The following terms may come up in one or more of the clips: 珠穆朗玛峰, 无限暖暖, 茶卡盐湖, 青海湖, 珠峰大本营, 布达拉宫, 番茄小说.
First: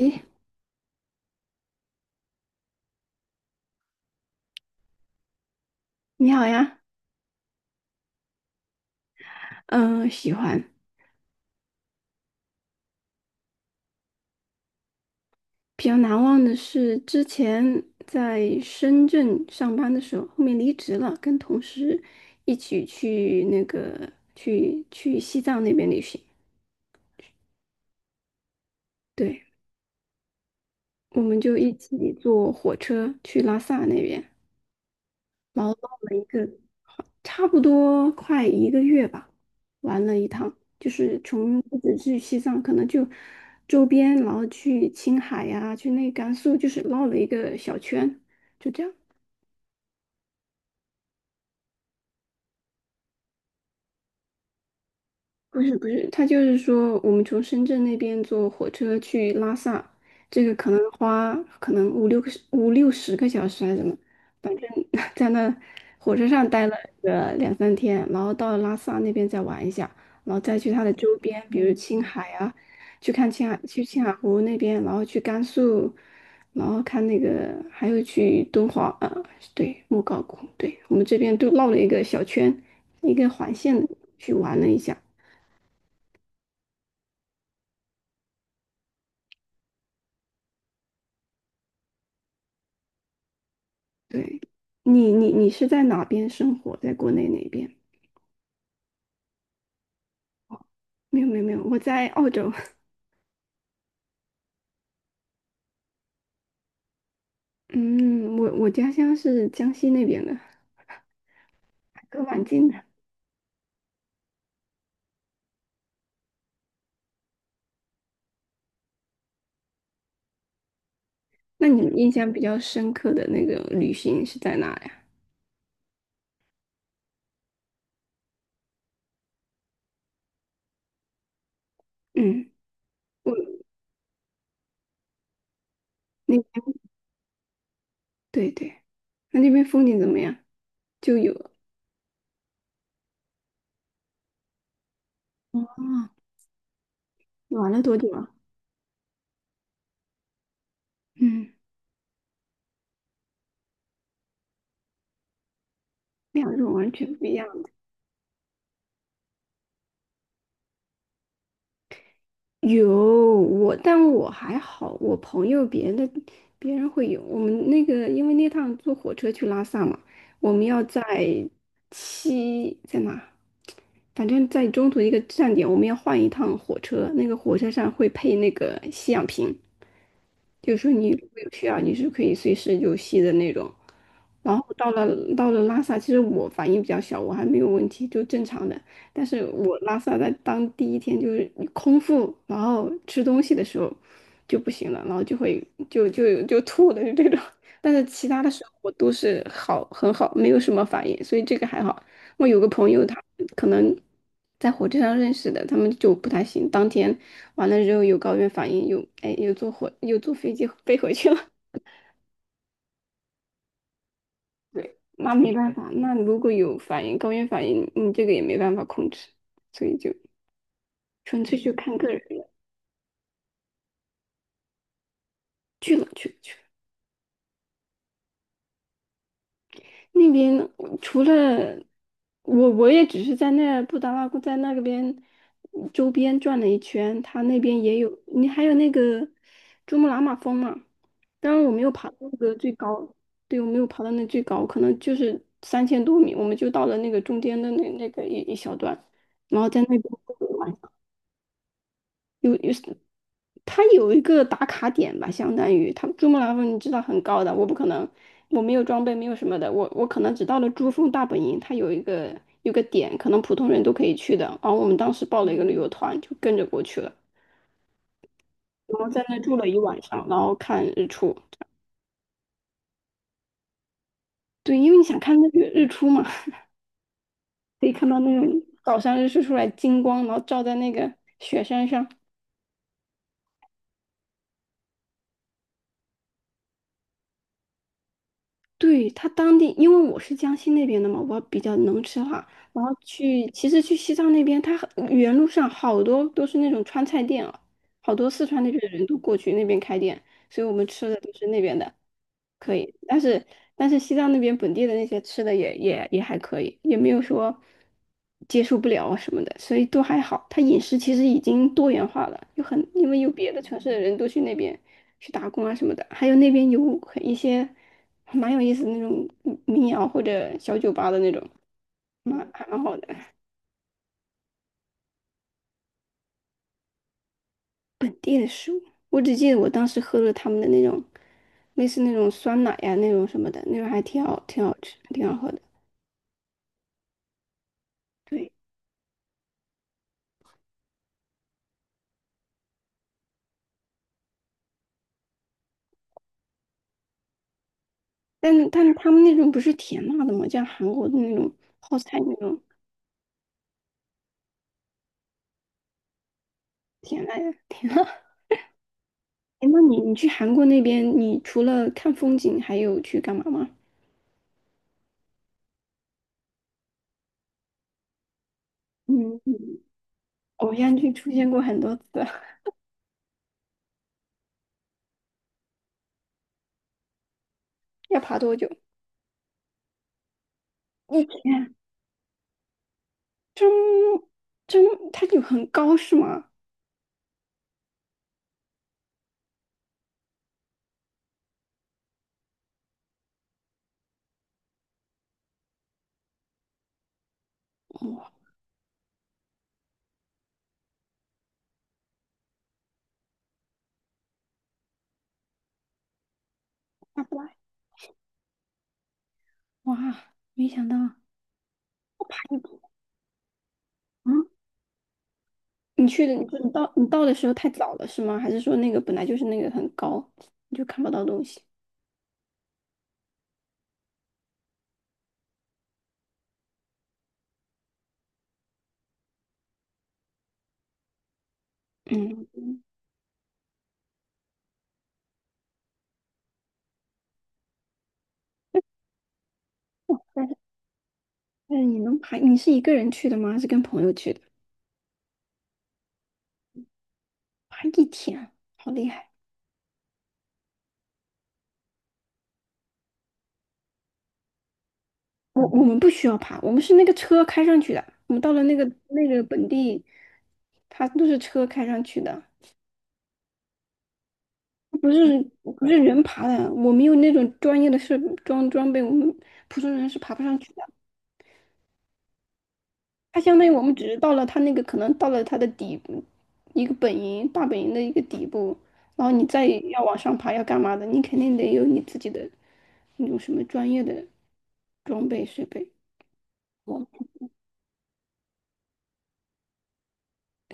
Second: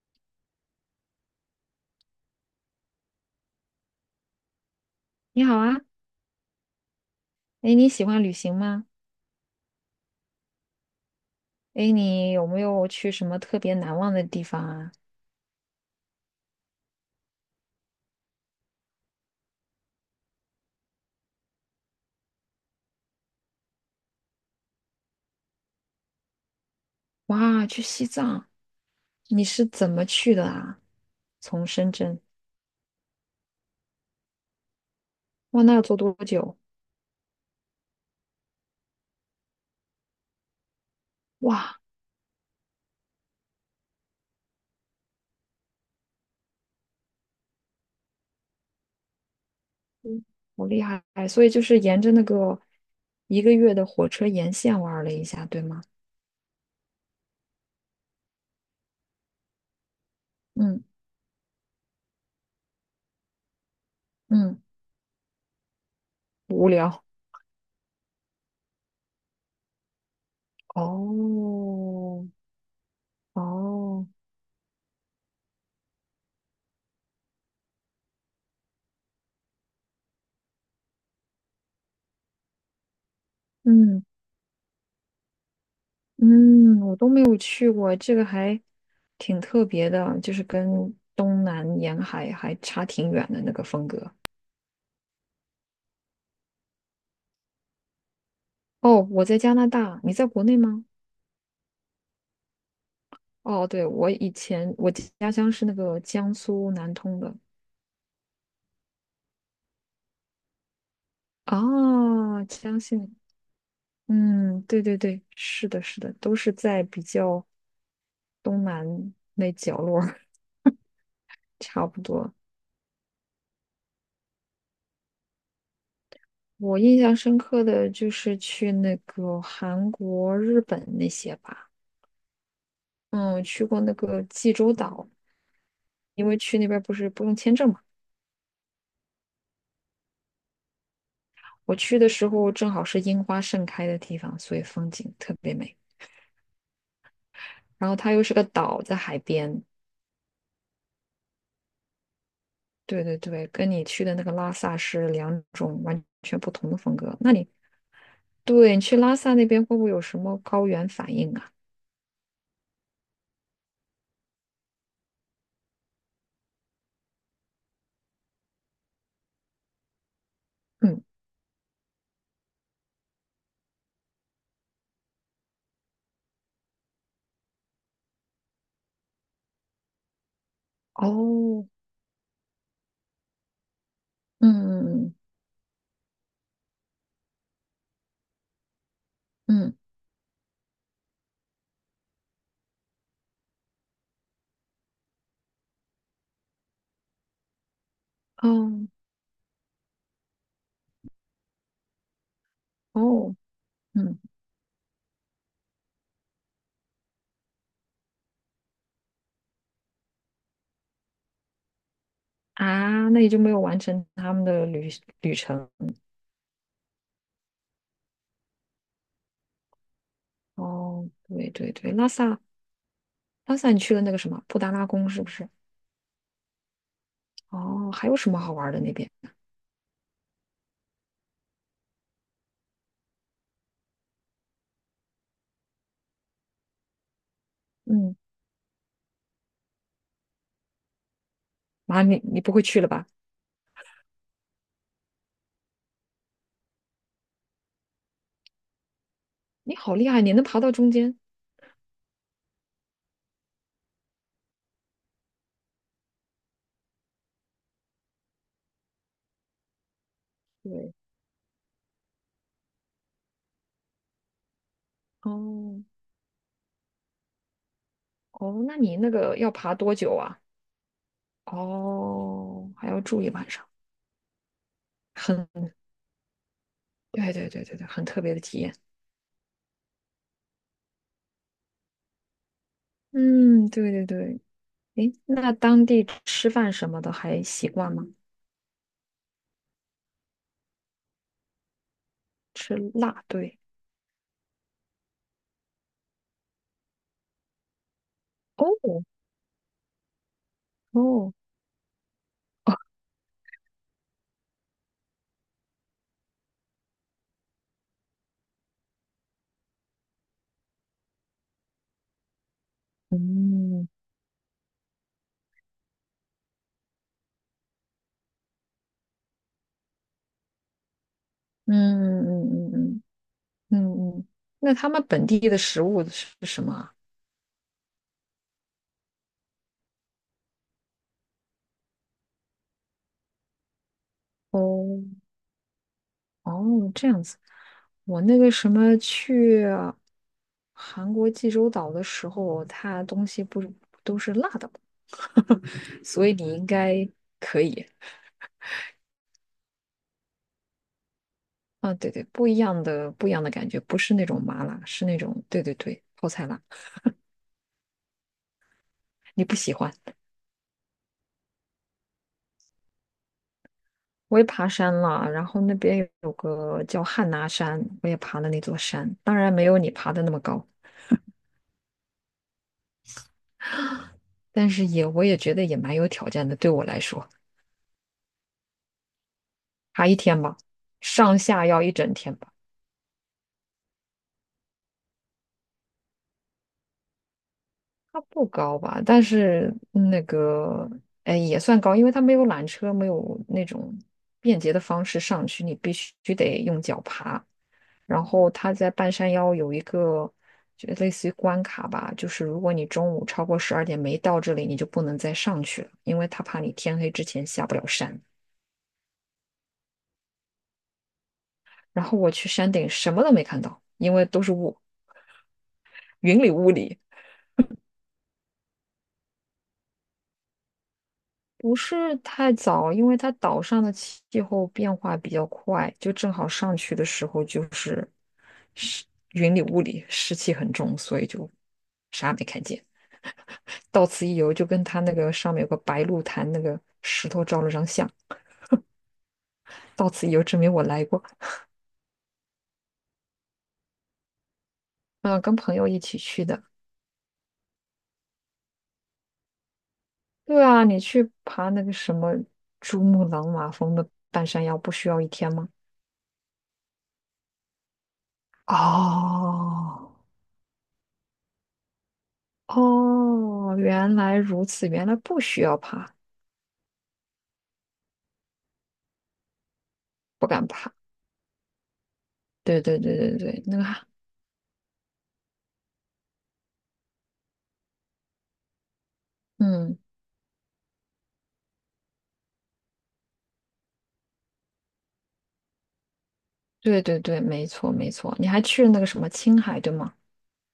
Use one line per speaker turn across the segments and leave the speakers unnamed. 诶，
你好啊。
你好呀，
哎，你喜欢旅行吗？
嗯、喜欢。
哎，你有没有去什么特别难忘的地方啊？
比较难忘的是之前在深圳上班的时候，后面离职了，跟同事一起去西藏那边旅行。
哇，去西藏。你
对，
是怎么去的啊？
我们就
从
一
深
起
圳。
坐火车去拉萨那边，
哇，
然
那
后
要
弄
坐多
了一个
久？
差不多快一个月吧，玩了一趟，就是从不
哇，
止去西藏，可能就周边，然后去青海呀、去那甘肃，就是绕了一个小圈，就这样。
好厉害！所以就是沿着那个一个月的火车沿线玩了一下，对
不是
吗？
不是，他就是说，我们从深圳那边坐火车去拉萨，这个可
嗯
能花可能五六个五六十个小时还是怎么，反
嗯，
正 在那火车上待
无
了
聊。
个两三天，然后到拉萨那边再玩一下，然后再去它的周边，比如青
哦
海啊，去看青海，去青
哦，
海湖那边，然后去甘肃，然后看那个，还有去敦煌啊，对，莫高窟，对，我们这边都绕了一个小圈，一个环线
嗯。
去玩了一下。
嗯，我都没有去过，这个还挺特别的，就是跟东南沿海还差挺远的那个风格。
对，你是在哪边生活？在国内哪边？
哦，我在加拿大，你在国内吗？
没有没有没有，我在澳洲。
哦，对，我以前我家乡是那个江苏南通的。
嗯，我家乡是江西那边的，还都蛮
啊，
近
江
的。
信。嗯，对对对，是的，是的，都是在比较东南那角落儿
那你
差
们
不
印象
多。
比较深刻的那个旅行是在哪呀？
我印象深刻的就是去那个韩国、日本那些吧。
嗯，我
嗯，去过那个济州岛，因
那
为去
边
那边不是不用签证嘛。
对对，那边风景怎么样？就有
我去的时候正好是樱花盛开的地方，所以风景特别美。
啊，玩了
然
多
后
久
它又
啊？
是个岛，在海边。
嗯，
对对对，跟你去的那个拉萨是两种完全不
两
同
种
的
完
风
全
格。
不一样。
对，你去拉萨那边会不会有什么高原反应啊？
有我，但我还好，我朋友别人的别人会有。我们那个，因为那趟坐火车去拉萨嘛，我们要
嗯。
在七在哪？反正在中途一个站点，我们要换一趟火车，那个火车上会配那个吸氧瓶。就是说你如果有需
哦。
要，你是可以随时就吸的那种。然后到
嗯
了到了拉萨，其实我反应比较小，我还没有问题，就正常的。但是
嗯嗯。
我拉萨在当第一天就是空腹，然后吃东西的时候就不行了，然后就会就吐的这种。但是其他的时候我
哦
都是很好，没有什么反应，所以这个还好。我有个朋友他
哦。
可能
嗯。
在火车上认识的，他们就不太行，当天完了之后有高原反应，有哎有坐火有坐飞机飞回去了。
啊，那你就没有完成他们的 旅
对，那
旅
没
程。
办法，那如果有反应，高原反应，你这个也没办法控制，所以就
哦，
纯
对
粹就
对对，
看个
拉
人
萨
了。
拉萨你去了那个什么布达拉宫是不是？
去了去了去了。
哦，还有什么好玩的那边？
那边除了我，我也只是在那布达拉宫在那个边周边转了一圈，它那边也
嗯，
有，你还有那个珠穆朗玛峰嘛。当然我没有
妈，
爬到
你
那
你不
个
会
最
去了吧？
高，对，我没有爬到那最高，可能就是3000多米，我们就到了那个中间的那个一小段，然后
你
在那
好
边。
厉害，你能爬到中间。
有，它有一个打卡点吧，相当于它珠穆朗玛峰，你知道很高的，我不可能，我没有装备，没有什么的，我可能只到了珠
对。
峰大本营，它有一个点，可能普通人都可以去的。然后我们当时报了一个旅
哦
游团，就跟着过去了，
哦，那你
然后
那
在
个
那
要
住了
爬
一
多
晚
久
上，然
啊？
后看日出。
哦，还要住一晚上。
对，因为你想看
很，
那个日出嘛，
对对对对
可
对，
以
很
看到
特
那
别的体
种
验。
早上日出出来金光，然后照在那个雪山上。
嗯，对对对。诶，那当地吃饭什么的还习惯吗？
对，他当地，因为我是江西那边的嘛，我比较能吃辣。
吃
然后
辣，
去，
对。
其实去西藏那边，他原路上好多都是那种川菜店啊，好多四川那边的
哦
人都过去那边开店，所以我们吃的都
哦。
是那边的。可以，但是西藏那边本地的那些吃的也还可以，也没有说接受不了啊什么的，所以都还好。他饮食其实已经多元化了，有很因为有别的城
嗯
市的人都去那边去打工啊什么的，还有那边有很一些还蛮有意思的那种民谣或者小酒吧的那种，
嗯嗯嗯
蛮好
嗯。
的
嗯嗯，那他们本地的食物是什么啊？
本地的食物。我只记得我当时喝了他们的那种类似那种酸奶呀、那种什么的，那种还挺好吃，
哦
挺好喝的。
哦，这样子。我那个
对。
什么去韩国济州岛的时候，它东西不都是辣的吗？所以你应该可以。
但是他们那种不是甜辣的吗？像韩国的那种
啊，
泡
对
菜
对，
那
不一
种
样的不一样的感觉，不是那种麻辣，是那种对对对泡菜辣。
甜辣的甜辣。
你不
哎，
喜
那
欢？
你去韩国那边，你除了看风景，还有去干嘛吗？
我也爬山了，然后那边有个叫汉拿山，我也爬了那座山，当
嗯，
然没有你爬的那么高。
偶像剧出现过很多次，
但是也我也觉得也蛮有挑战的，对我来说，
要爬多久？
爬一天吧，
一
上下
天。
要一整天吧。
真真，它就很高是吗？
它不高吧，但是那个哎也算高，因为它没有缆车，没有那种便捷的方式上去，你必须得用脚爬。然
哇，
后它在半山腰有一个就类似于关卡吧，就是如果你中午超过12点没到这里，你就不能再上去了，因为他怕你天黑
大
之
不
前
来，
下不了山。
哇，没想到要
然后我
爬
去
一
山
天。
顶什么都没看到，因为都
嗯，
是雾，
你去的，
云
你
里
说
雾里。
你到的时候太早了是吗？还是说那个本来就是那个很高，你就看不到东西？
不是太早，因为它岛上的气候变化比较快，就正好上去的时候就是湿云里雾里，湿气很重，所以就啥也
嗯。
没看见。到此一游，就跟他那个上面有个白鹿潭那个石头照了张相。到此一游，证明我来过。
那你能爬？你是一个人去的吗？还是跟朋友去的？
嗯、跟朋友一起去的。
爬一天，好厉害！
对啊，你去爬那个什么珠穆朗玛峰的半山腰，不需要一天吗？
我们不需要爬，我们是那个车开上去的。我们到了那个本地，
哦。
它都是车开上去的，
哦，原来如此，原
不
来不
是
需要
不是
怕。
人爬的。我们有那种专业的装备，我们普通人是爬不
不
上
敢
去的。
怕。对对对对
它相
对，
当于
那
我
个，
们只是到了它那个，可能到了它的底部，一个大本营的一个底部，然后你再
嗯，
要往上爬要干嘛的，你肯定得有你自己的那种什么专业的。装备水杯，
对
我
对对，没错没错。你还去了那个什么青海，对吗？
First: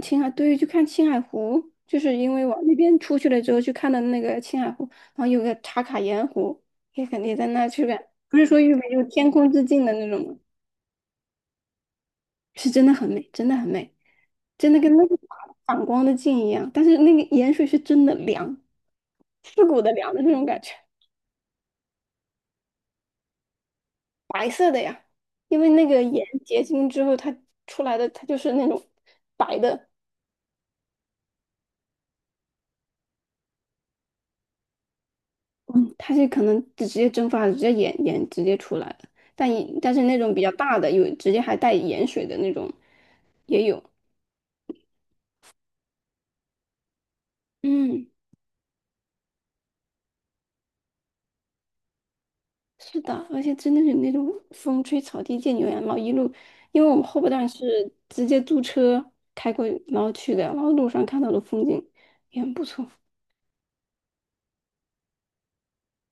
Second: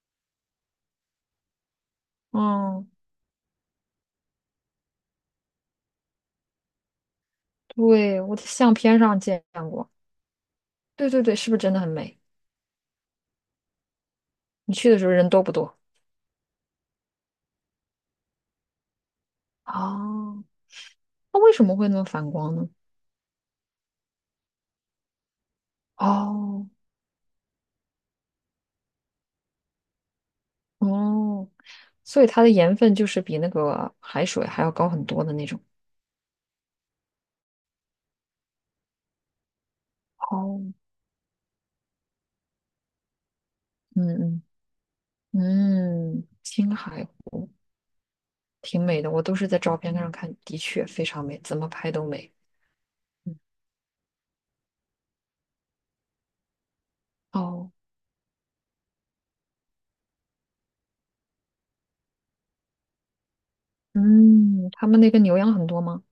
青海对，去看青海湖，就是因为往那
嗯，
边出去了之后去看的那个青海湖，然后有个茶卡盐湖，也肯定在那去看，
对，我
不
的
是说玉
相
美
片
就
上
天
见
空之镜
过。
的那种吗？
对对对，是不是真的很美？
是真的很美，真的很美，真
你
的
去
跟
的时
那
候
个
人多不多？
反光的镜一样，但是那个盐水是真的凉，刺骨的凉的那
哦，
种感觉，
那为什么会那么反光呢？
白色的呀，因为那个盐结
哦
晶之后它出来的它就是那种白的。
哦，所以它的盐分就是比那个海水还要高很多的那种。
嗯，它是可能直接蒸发了，直接盐直接出来了，但是那种比较
哦。
大的，有直接还带盐水的那种也有。
嗯嗯嗯，青海。
嗯，
挺美的，我都是在照片上看，的确非常美，怎么拍都美。
是的，
嗯。
而且真的是那种风吹草低见牛羊毛，一路，因为我们后半段
哦。
是直接租车开过去然后去的，然后路上看到的风景也很不错。
嗯，他们那个牛羊很多吗？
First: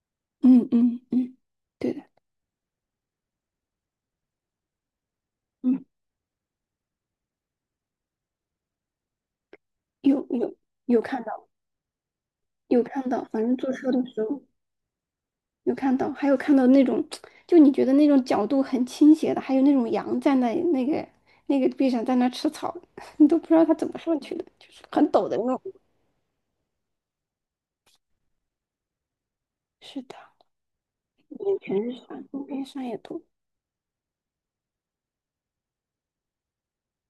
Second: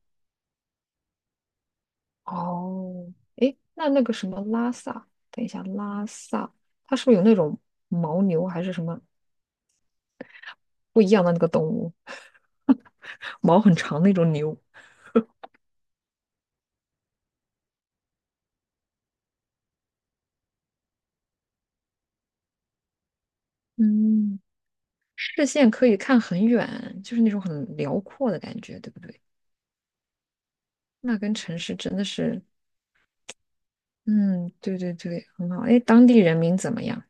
嗯嗯嗯，对的，
哦。诶，那那个什么拉萨，等一下，
嗯，
拉萨，它是不是有那种牦牛还是什么
有有有
不一
看
样的那
到，
个动物？
反正
毛
坐
很
车的
长那
时
种
候。
牛。
有看到，还有看到那种，就你觉得那种角度很倾斜的，还有那种羊站在那个地上在那吃草，你都不知道它怎么上去
嗯，
的，就是很陡的那
视
种。
线可以看很远，就是那种很辽阔的感觉，对不对？
是的，
那跟
眼
城市
全
真
是
的
山，
是。
路边山也多。
嗯，对对对，很好。诶，当地人民怎么样？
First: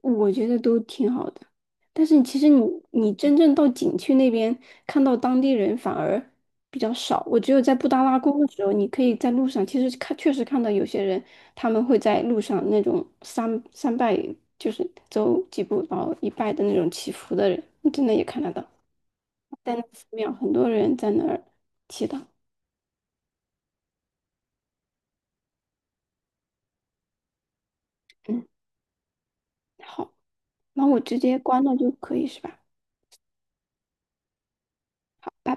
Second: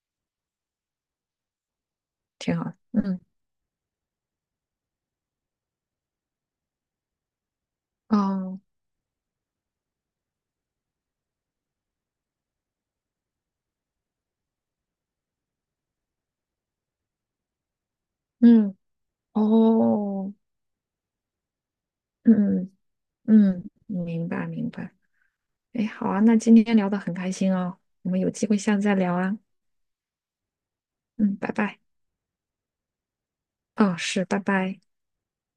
我觉得都挺好的，但是其实
挺好。
你
嗯。
真正到景区那边看到当地人反而比较少。我只有在布达拉宫的
哦。
时候，你可以在路上，其实看确实看到有些人他们会在路上那种三三拜，就是走几步然后一拜的那种祈福的人，你真的也看得到，
嗯。
在那寺庙
哦。
很多人在那儿祈祷。
嗯嗯嗯，明白明白。哎，好啊，那今天聊得很开心哦，我们有
嗯，
机会下次再聊啊。
好，那我直
嗯，
接
拜
关了
拜。
就可以是吧？
哦，是，拜拜。
拜拜。